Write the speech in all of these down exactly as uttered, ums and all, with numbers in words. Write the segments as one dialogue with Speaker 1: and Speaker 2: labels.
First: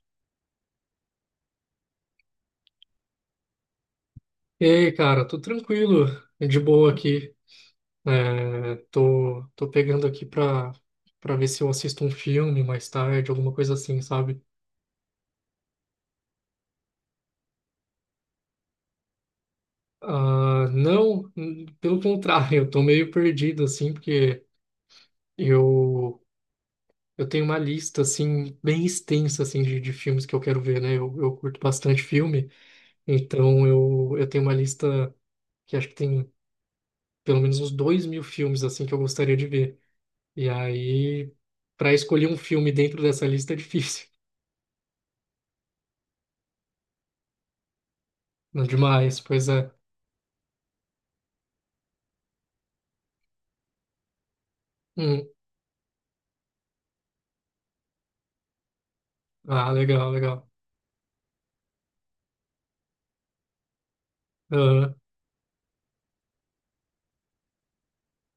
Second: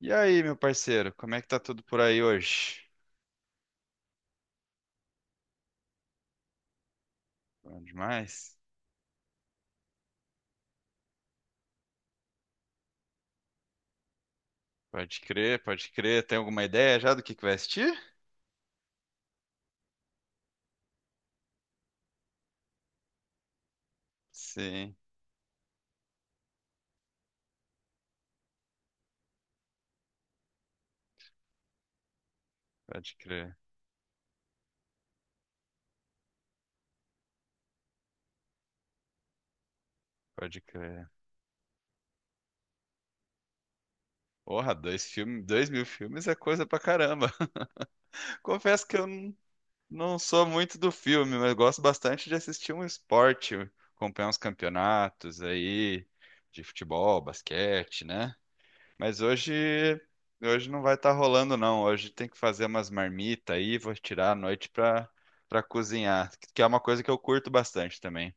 Speaker 1: E aí, meu parceiro, como é que tá tudo por aí hoje?
Speaker 2: E aí, cara, tô tranquilo, é de boa aqui.
Speaker 1: Bom demais?
Speaker 2: É, tô, tô pegando aqui pra, pra ver se eu assisto um filme mais tarde, alguma coisa assim, sabe?
Speaker 1: Pode crer, pode crer. Tem alguma ideia já do que que vai assistir?
Speaker 2: Ah, não, n- pelo contrário, eu tô meio perdido, assim, porque
Speaker 1: Sim,
Speaker 2: eu, eu tenho uma lista, assim, bem extensa, assim, de, de filmes que eu quero ver, né? Eu, eu curto bastante filme,
Speaker 1: pode crer,
Speaker 2: então eu, eu tenho uma lista que acho que tem pelo menos uns dois mil filmes, assim, que eu gostaria de ver. E
Speaker 1: pode crer.
Speaker 2: aí, para escolher um filme dentro dessa lista é difícil.
Speaker 1: Porra, dois filmes, dois mil filmes é coisa pra caramba.
Speaker 2: Não
Speaker 1: Confesso que eu
Speaker 2: demais,
Speaker 1: não,
Speaker 2: pois é.
Speaker 1: não sou muito do filme, mas gosto bastante de assistir um esporte, acompanhar uns
Speaker 2: Hum.
Speaker 1: campeonatos aí de futebol, basquete, né? Mas hoje,
Speaker 2: Ah, legal, legal.
Speaker 1: hoje não vai estar rolando, não. Hoje tem que fazer umas marmitas aí, vou tirar a noite
Speaker 2: Aham.
Speaker 1: pra, pra cozinhar, que é uma coisa que eu curto bastante também.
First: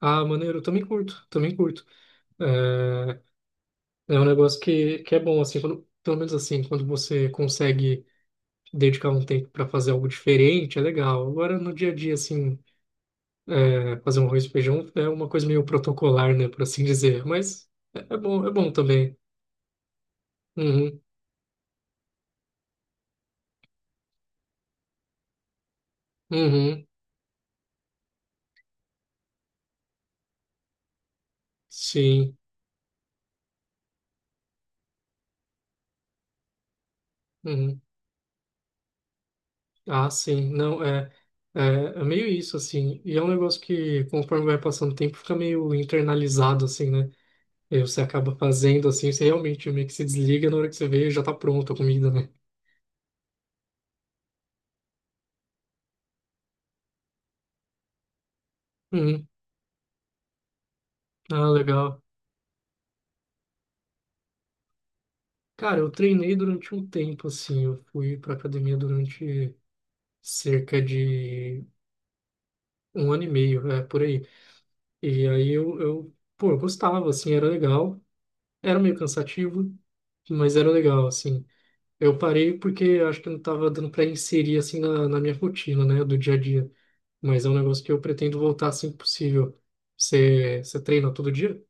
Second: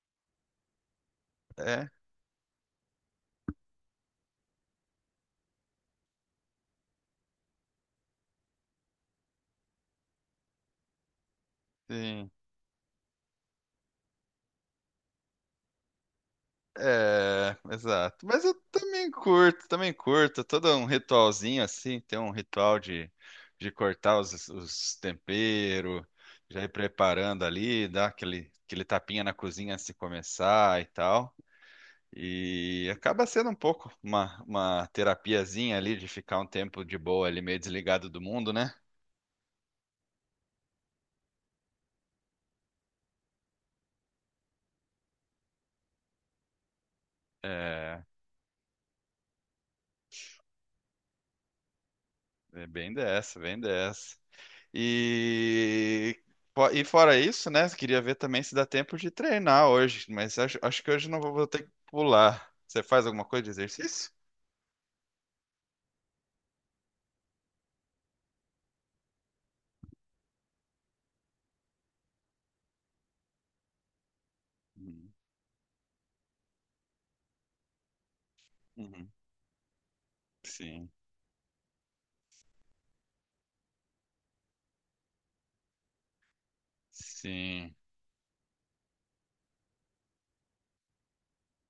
Speaker 2: Ah, maneiro, eu também curto, também curto.
Speaker 1: É,
Speaker 2: É, é um negócio que, que é bom, assim, quando, pelo menos assim, quando você consegue dedicar um tempo para fazer algo diferente, é legal. Agora, no dia a dia,
Speaker 1: sim.
Speaker 2: assim, é, fazer um arroz e feijão é uma coisa meio protocolar, né, por assim dizer.
Speaker 1: É,
Speaker 2: Mas é, é
Speaker 1: exato. Mas
Speaker 2: bom, é
Speaker 1: eu
Speaker 2: bom
Speaker 1: também
Speaker 2: também.
Speaker 1: curto, também curto. Todo um
Speaker 2: Uhum,
Speaker 1: ritualzinho assim, tem um ritual de, de cortar os, os temperos, já ir
Speaker 2: uhum,
Speaker 1: preparando ali, dar aquele, aquele tapinha na cozinha antes de começar e tal.
Speaker 2: sim,
Speaker 1: E acaba sendo um pouco uma, uma terapiazinha ali de ficar um tempo de boa ali, meio
Speaker 2: uhum.
Speaker 1: desligado do mundo, né?
Speaker 2: Ah, sim, não, é, é, é meio isso, assim, e é um negócio que, conforme vai passando o tempo, fica meio internalizado, assim, né? E você
Speaker 1: É,
Speaker 2: acaba fazendo, assim, você realmente meio que se desliga na hora que você vê, já tá pronta a comida, né?
Speaker 1: é bem dessa, bem dessa. E, fo- e fora isso, né? Queria ver também se dá tempo de
Speaker 2: Uhum.
Speaker 1: treinar hoje, mas acho, acho que hoje não vou, vou
Speaker 2: Ah,
Speaker 1: ter que
Speaker 2: legal.
Speaker 1: pular. Você faz alguma coisa de exercício?
Speaker 2: Cara, eu treinei durante um tempo, assim, eu fui pra academia durante cerca de um ano e meio, é, por aí.
Speaker 1: Uhum.
Speaker 2: E aí eu, eu, pô, eu gostava, assim, era legal, era meio
Speaker 1: Uhum.
Speaker 2: cansativo, mas era
Speaker 1: Sim,
Speaker 2: legal, assim. Eu parei porque acho que não estava dando para inserir assim na, na minha rotina, né, do dia a dia. Mas é um
Speaker 1: sim.
Speaker 2: negócio que eu pretendo voltar assim que possível. Você, você treina todo dia?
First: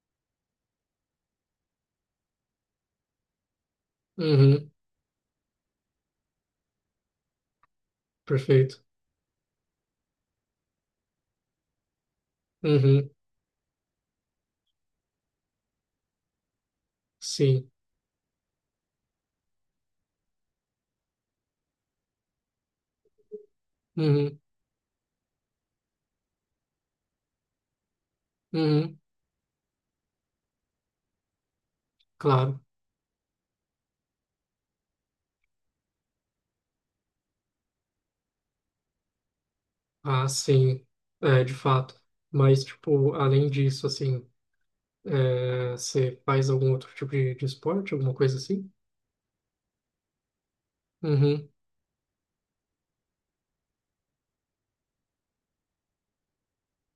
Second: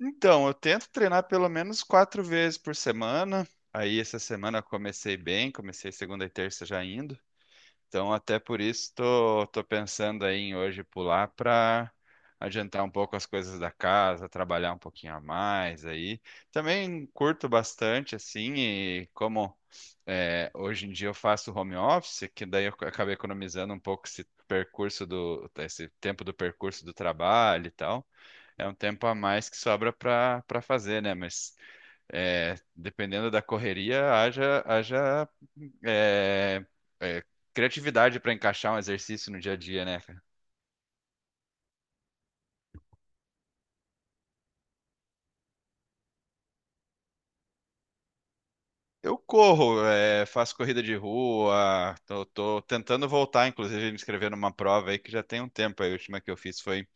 Speaker 1: Então, eu tento treinar pelo menos quatro vezes por semana. Aí essa semana eu
Speaker 2: Uhum,
Speaker 1: comecei bem, comecei segunda e terça já indo. Então, até por
Speaker 2: perfeito.
Speaker 1: isso, tô, tô pensando aí em hoje pular para adiantar um
Speaker 2: Uhum,
Speaker 1: pouco as coisas da casa, trabalhar um pouquinho a mais aí. Também curto
Speaker 2: sim.
Speaker 1: bastante, assim, e como é, hoje em dia eu faço home office, que daí eu acabei economizando um pouco esse
Speaker 2: Uhum,
Speaker 1: percurso do, esse tempo do percurso do trabalho e tal. É um
Speaker 2: uhum,
Speaker 1: tempo a mais que sobra para para fazer, né? Mas é,
Speaker 2: claro.
Speaker 1: dependendo da correria, haja, haja é, é, criatividade para encaixar um exercício no dia a dia, né, cara?
Speaker 2: Ah, sim. É, de fato. Mas, tipo, além disso, assim, é, você faz algum outro tipo de, de esporte, alguma coisa assim?
Speaker 1: Eu corro, é, faço corrida de
Speaker 2: Uhum,
Speaker 1: rua, tô, tô tentando voltar, inclusive, me inscrever numa prova aí que já tem um tempo. Aí, a última que eu fiz foi,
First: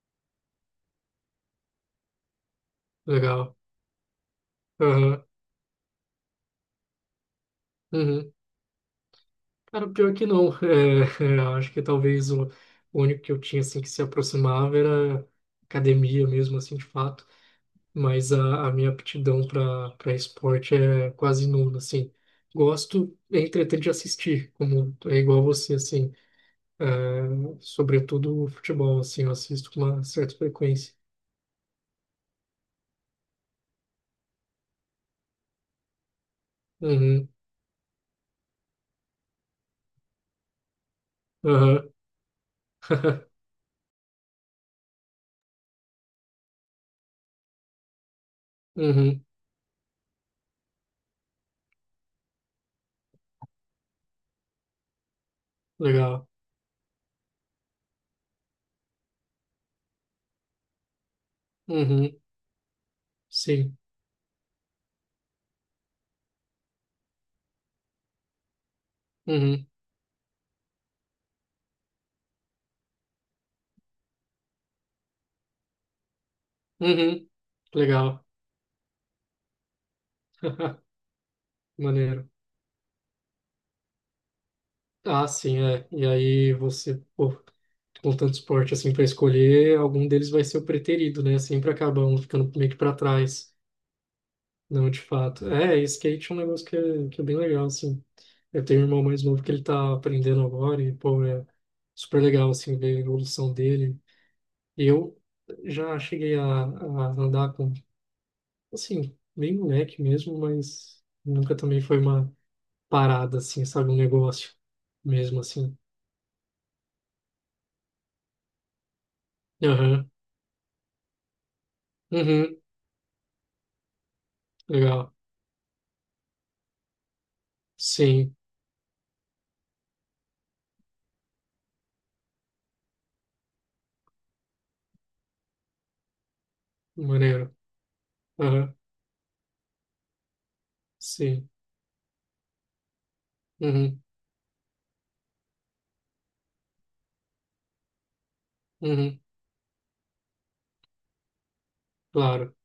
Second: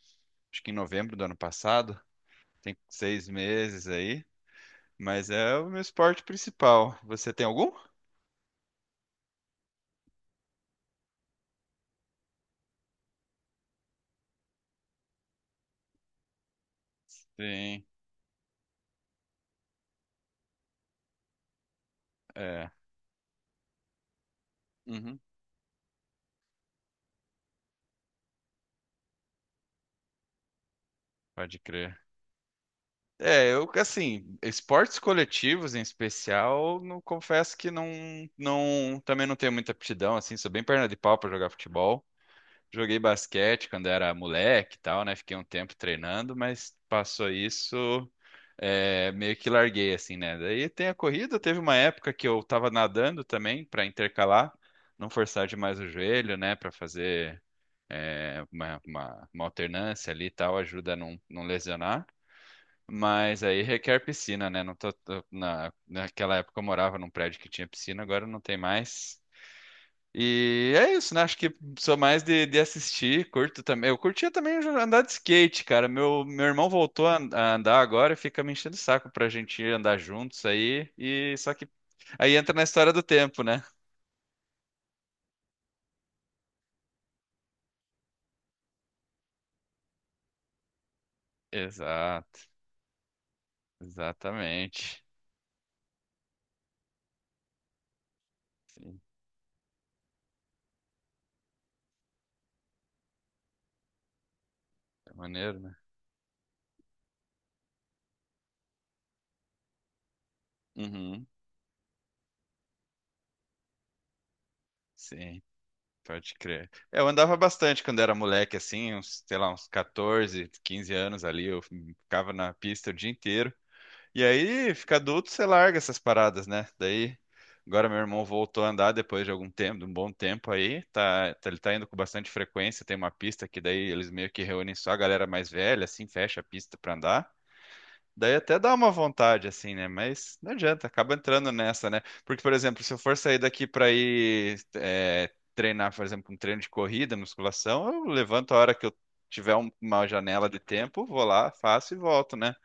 Speaker 1: acho que em novembro do ano passado, tem seis
Speaker 2: legal.
Speaker 1: meses aí,
Speaker 2: Aham,
Speaker 1: mas é o meu esporte principal. Você tem algum?
Speaker 2: uhum. Cara, pior é que não. É, é, eu acho que talvez o, o único que eu tinha assim que se aproximava era academia mesmo, assim, de fato.
Speaker 1: Sim,
Speaker 2: Mas a, a minha aptidão para para esporte é quase nula, assim.
Speaker 1: é.
Speaker 2: Gosto, entretanto, de assistir, como é
Speaker 1: Uhum,
Speaker 2: igual você, assim. É, sobretudo o futebol, assim, eu assisto com uma certa frequência.
Speaker 1: pode crer. É, eu, assim, esportes coletivos em especial, não
Speaker 2: Uhum,
Speaker 1: confesso que não, não, também não tenho muita aptidão, assim, sou bem perna de pau para jogar
Speaker 2: aham,
Speaker 1: futebol. Joguei basquete quando era moleque e tal, né? Fiquei um tempo treinando, mas passou isso, é,
Speaker 2: uhum,
Speaker 1: meio que larguei, assim, né? Daí tem a corrida, teve uma época que eu tava nadando também para intercalar, não forçar demais o
Speaker 2: legal.
Speaker 1: joelho, né? Para fazer é, uma, uma, uma alternância ali e tal, ajuda a não, não lesionar.
Speaker 2: Uhum,
Speaker 1: Mas aí
Speaker 2: sim.
Speaker 1: requer piscina, né? Não tô, tô- na, naquela época eu morava num prédio que tinha piscina, agora não tem mais.
Speaker 2: Uhum,
Speaker 1: E é isso, né? Acho que sou mais de, de assistir, curto também. Eu curtia também andar de skate, cara. Meu, meu irmão voltou a,
Speaker 2: uhum,
Speaker 1: an- a andar agora e
Speaker 2: legal.
Speaker 1: fica me enchendo o saco pra gente ir andar juntos aí. E só que
Speaker 2: Maneiro.
Speaker 1: aí entra na história do tempo, né?
Speaker 2: Ah, sim, é. E aí você, pô, com tanto esporte assim para escolher, algum deles vai ser o preterido, né? Sempre acaba um
Speaker 1: Exato,
Speaker 2: ficando meio que para trás. Não, de
Speaker 1: exatamente.
Speaker 2: fato. É, skate é um negócio que é, que é bem legal, assim. Eu tenho um
Speaker 1: Sim,
Speaker 2: irmão mais novo que ele tá aprendendo agora e, pô, é super legal, assim, ver a evolução dele.
Speaker 1: é
Speaker 2: Eu
Speaker 1: maneiro, né?
Speaker 2: já cheguei a, a andar com, assim, bem moleque mesmo, mas
Speaker 1: Uhum,
Speaker 2: nunca também foi uma parada, assim, sabe? Um negócio mesmo,
Speaker 1: sim.
Speaker 2: assim.
Speaker 1: Pode crer. É, eu andava bastante quando era moleque, assim, uns, sei lá, uns
Speaker 2: Aham.
Speaker 1: catorze, quinze anos ali, eu ficava na
Speaker 2: Uhum.
Speaker 1: pista o dia inteiro. E aí, fica
Speaker 2: Legal.
Speaker 1: adulto, você larga essas paradas, né? Daí, agora meu irmão
Speaker 2: Sim,
Speaker 1: voltou a andar depois de algum tempo, de um bom tempo aí, tá, tá- ele tá indo com bastante frequência, tem uma pista que daí eles meio que reúnem só a galera mais velha, assim, fecha a pista pra andar.
Speaker 2: maneiro.
Speaker 1: Daí até dá
Speaker 2: Aham,
Speaker 1: uma vontade, assim, né? Mas não adianta, acaba
Speaker 2: sim.
Speaker 1: entrando nessa, né? Porque, por exemplo, se eu for sair daqui para
Speaker 2: Uhum.
Speaker 1: ir é, treinar, por exemplo, um treino de corrida, musculação, eu levanto a hora que eu
Speaker 2: Uhum.
Speaker 1: tiver um- uma janela de tempo, vou lá, faço e volto, né?
Speaker 2: Claro.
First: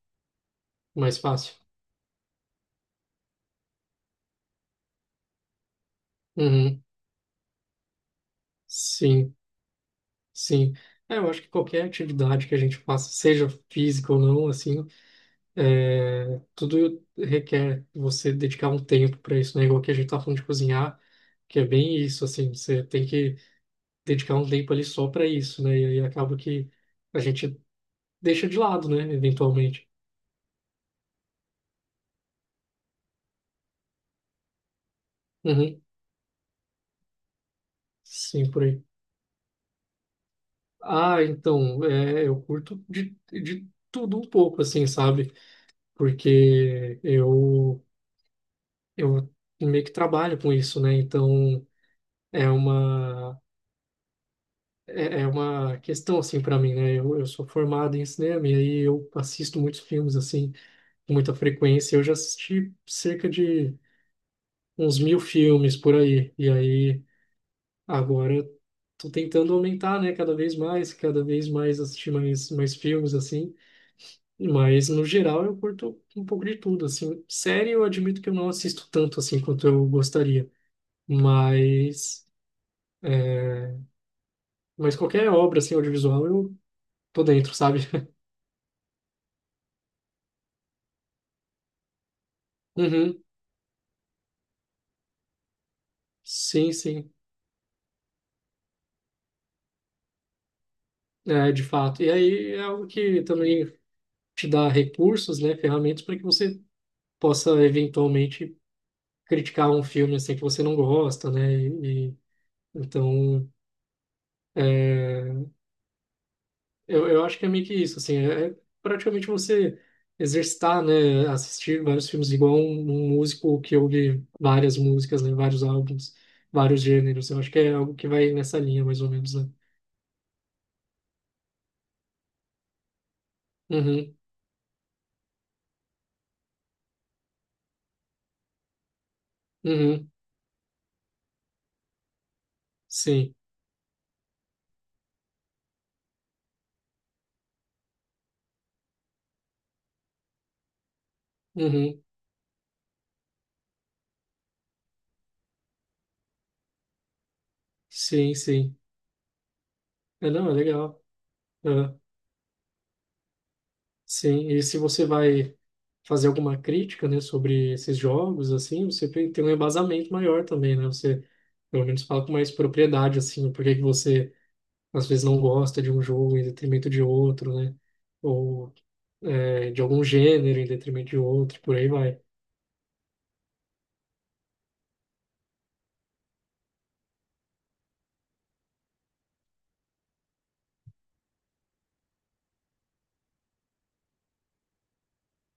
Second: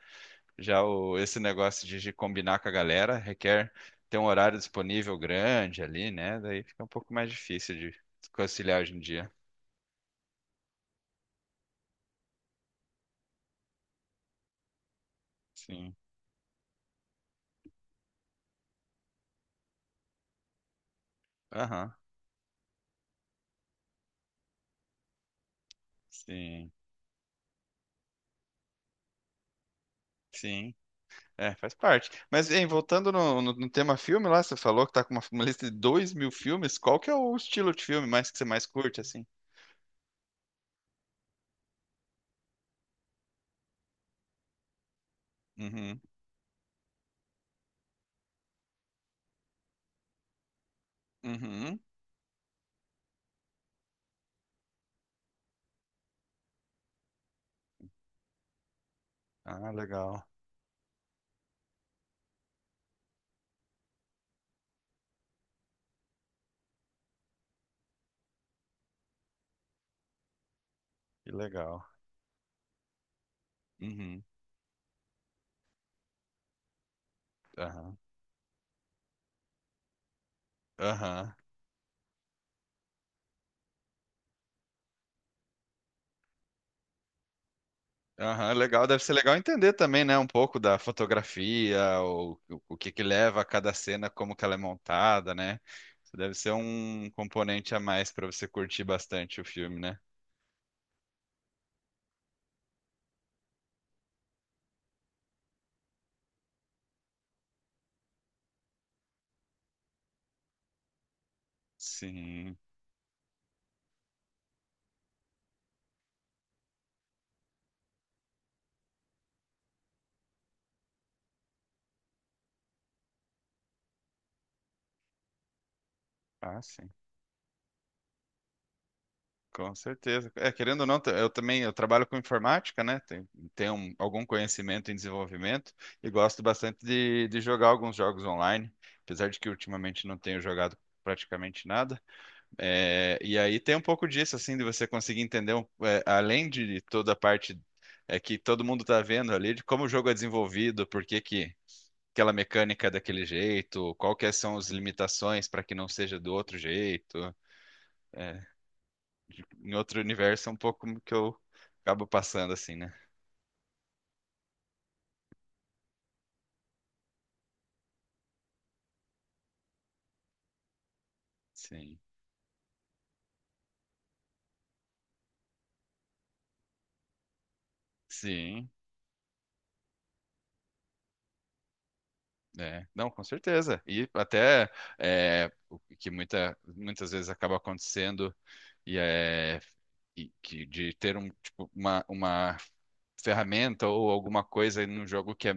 Speaker 1: Já o,
Speaker 2: Mais
Speaker 1: esse
Speaker 2: fácil.
Speaker 1: negócio de, de combinar com a galera requer ter um horário disponível grande ali, né? Daí
Speaker 2: Uhum.
Speaker 1: fica um pouco mais difícil de conciliar hoje em dia.
Speaker 2: Sim, sim. É, eu acho que qualquer atividade que a gente faça, seja física ou não, assim,
Speaker 1: Sim.
Speaker 2: é, tudo requer você dedicar um tempo para isso, né? Igual que a gente tá falando de cozinhar, que é
Speaker 1: Aham.
Speaker 2: bem isso, assim, você tem que dedicar um tempo ali só para isso, né? E aí acaba
Speaker 1: Sim.
Speaker 2: que a gente deixa de lado, né? Eventualmente.
Speaker 1: Sim. É, faz parte. Mas, hein, voltando no, no- no tema filme lá, você falou que tá com uma, uma lista de
Speaker 2: Uhum.
Speaker 1: dois mil filmes. Qual que é o estilo de filme mais que você
Speaker 2: Sim, por
Speaker 1: mais
Speaker 2: aí.
Speaker 1: curte, assim?
Speaker 2: Ah, então, é, eu curto de, de tudo um pouco, assim, sabe?
Speaker 1: Uhum.
Speaker 2: Porque eu, eu meio que trabalho com isso, né? Então,
Speaker 1: Uhum.
Speaker 2: é uma, é, é uma questão, assim, para mim, né? Eu, eu sou formado em cinema e aí eu assisto
Speaker 1: Ah,
Speaker 2: muitos filmes,
Speaker 1: legal.
Speaker 2: assim, com muita frequência. Eu já assisti cerca de uns mil filmes por aí. E aí, agora, eu tô tentando aumentar, né? Cada vez mais, cada
Speaker 1: Que
Speaker 2: vez mais
Speaker 1: legal.
Speaker 2: assistir mais, mais filmes, assim.
Speaker 1: Uhum.
Speaker 2: Mas, no geral, eu curto um pouco de tudo, assim. Série eu
Speaker 1: Aham.
Speaker 2: admito que eu não assisto tanto, assim, quanto eu gostaria.
Speaker 1: Aham.
Speaker 2: Mas, mas qualquer obra, assim, audiovisual, eu tô dentro, sabe?
Speaker 1: Aham. Legal. Deve ser legal entender também, né? Um pouco da fotografia, o, o, o que que
Speaker 2: Uhum.
Speaker 1: leva a cada cena, como que ela é montada, né? Isso deve ser
Speaker 2: Sim,
Speaker 1: um
Speaker 2: sim.
Speaker 1: componente a mais para você curtir bastante o filme, né?
Speaker 2: É, de fato. E aí é algo que também te dá recursos, né? Ferramentas para que você possa, eventualmente, criticar um filme, assim, que você não gosta, né? E, e-
Speaker 1: Sim.
Speaker 2: então é, Eu, eu acho que é meio que isso, assim, é é praticamente você exercitar, né, assistir vários filmes, igual um, um músico que ouve várias músicas, né, vários álbuns,
Speaker 1: Ah,
Speaker 2: vários
Speaker 1: sim.
Speaker 2: gêneros. Eu acho que é algo que vai nessa linha, mais ou menos, né?
Speaker 1: Com certeza. É, querendo ou não, t- eu também eu trabalho com informática, né? Tenho, tenho um-
Speaker 2: Uhum,
Speaker 1: algum conhecimento em desenvolvimento e gosto bastante de, de jogar alguns jogos online, apesar de que ultimamente
Speaker 2: uhum,
Speaker 1: não tenho jogado praticamente nada. É,
Speaker 2: sim,
Speaker 1: e aí tem um pouco disso, assim, de você conseguir entender, um- é, além de toda a parte é, que todo mundo está vendo ali, de como o jogo é desenvolvido, por que que
Speaker 2: uhum,
Speaker 1: aquela mecânica é daquele jeito, quais são as limitações para que não seja do outro jeito
Speaker 2: sim, sim.
Speaker 1: de- em outro
Speaker 2: É,
Speaker 1: universo
Speaker 2: não,
Speaker 1: é
Speaker 2: é
Speaker 1: um pouco como
Speaker 2: legal.
Speaker 1: que eu
Speaker 2: É,
Speaker 1: acabo passando assim, né?
Speaker 2: sim, e se você vai fazer alguma crítica, né, sobre esses jogos, assim, você tem tem um embasamento maior também, né? Você, pelo
Speaker 1: Sim.
Speaker 2: menos, fala com mais propriedade, assim, por que que você às vezes não gosta de um jogo em detrimento de outro, né?
Speaker 1: Sim,
Speaker 2: Ou é, de algum gênero em detrimento de outro, por aí vai.
Speaker 1: é. Não, com certeza. E até é, o que muita, muitas vezes acaba acontecendo e é e que de ter um, tipo, uma, uma ferramenta ou alguma coisa num jogo que é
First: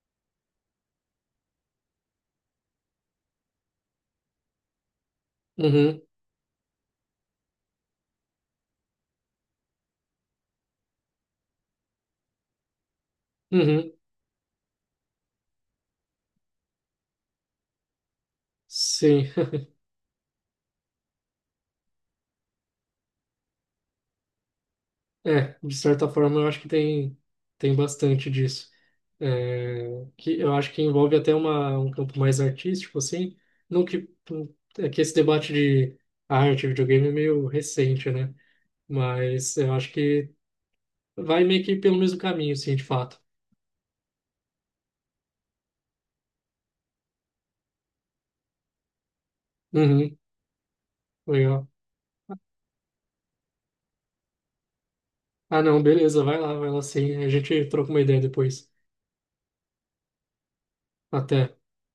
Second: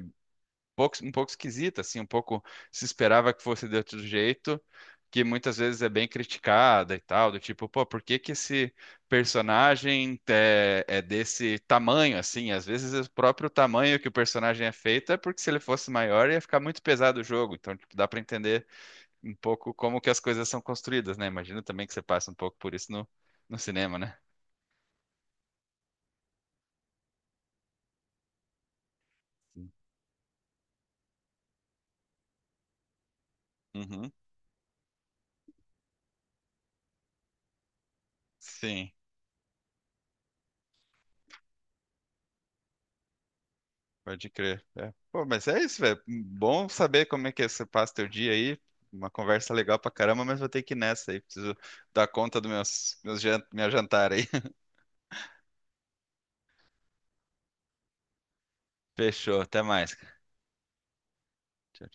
Speaker 1: pouco, um pouco esquisita, assim, um pouco se esperava que fosse de outro jeito, que muitas vezes é
Speaker 2: Uhum,
Speaker 1: bem criticada e tal, do tipo, pô, por que que esse personagem é, é desse tamanho, assim? Às vezes é o próprio
Speaker 2: uhum,
Speaker 1: tamanho que o personagem é feito é porque se ele fosse maior ia ficar muito pesado o jogo, então tipo, dá pra entender
Speaker 2: sim.
Speaker 1: um pouco como que as coisas são construídas, né? Imagino também que você passa um pouco por isso no, no cinema, né?
Speaker 2: É, de certa forma eu acho que tem, tem bastante disso. É, que eu acho que envolve até uma, um campo mais artístico, assim. Não que,
Speaker 1: Uhum.
Speaker 2: é que esse debate de arte e videogame é meio recente, né?
Speaker 1: Sim.
Speaker 2: Mas eu acho que vai meio que pelo mesmo caminho, sim, de fato.
Speaker 1: Pode crer. É. Pô, mas é isso, velho. Bom saber como é que você passa teu dia aí. Uma conversa legal pra
Speaker 2: Uhum,
Speaker 1: caramba, mas vou ter que ir nessa aí. Preciso
Speaker 2: legal.
Speaker 1: dar conta do meus, meus jan- minha jantar aí.
Speaker 2: Ah, não, beleza, vai lá, vai lá sim. A gente troca uma ideia depois.
Speaker 1: Fechou. Até mais, cara.
Speaker 2: Até.
Speaker 1: Tchau.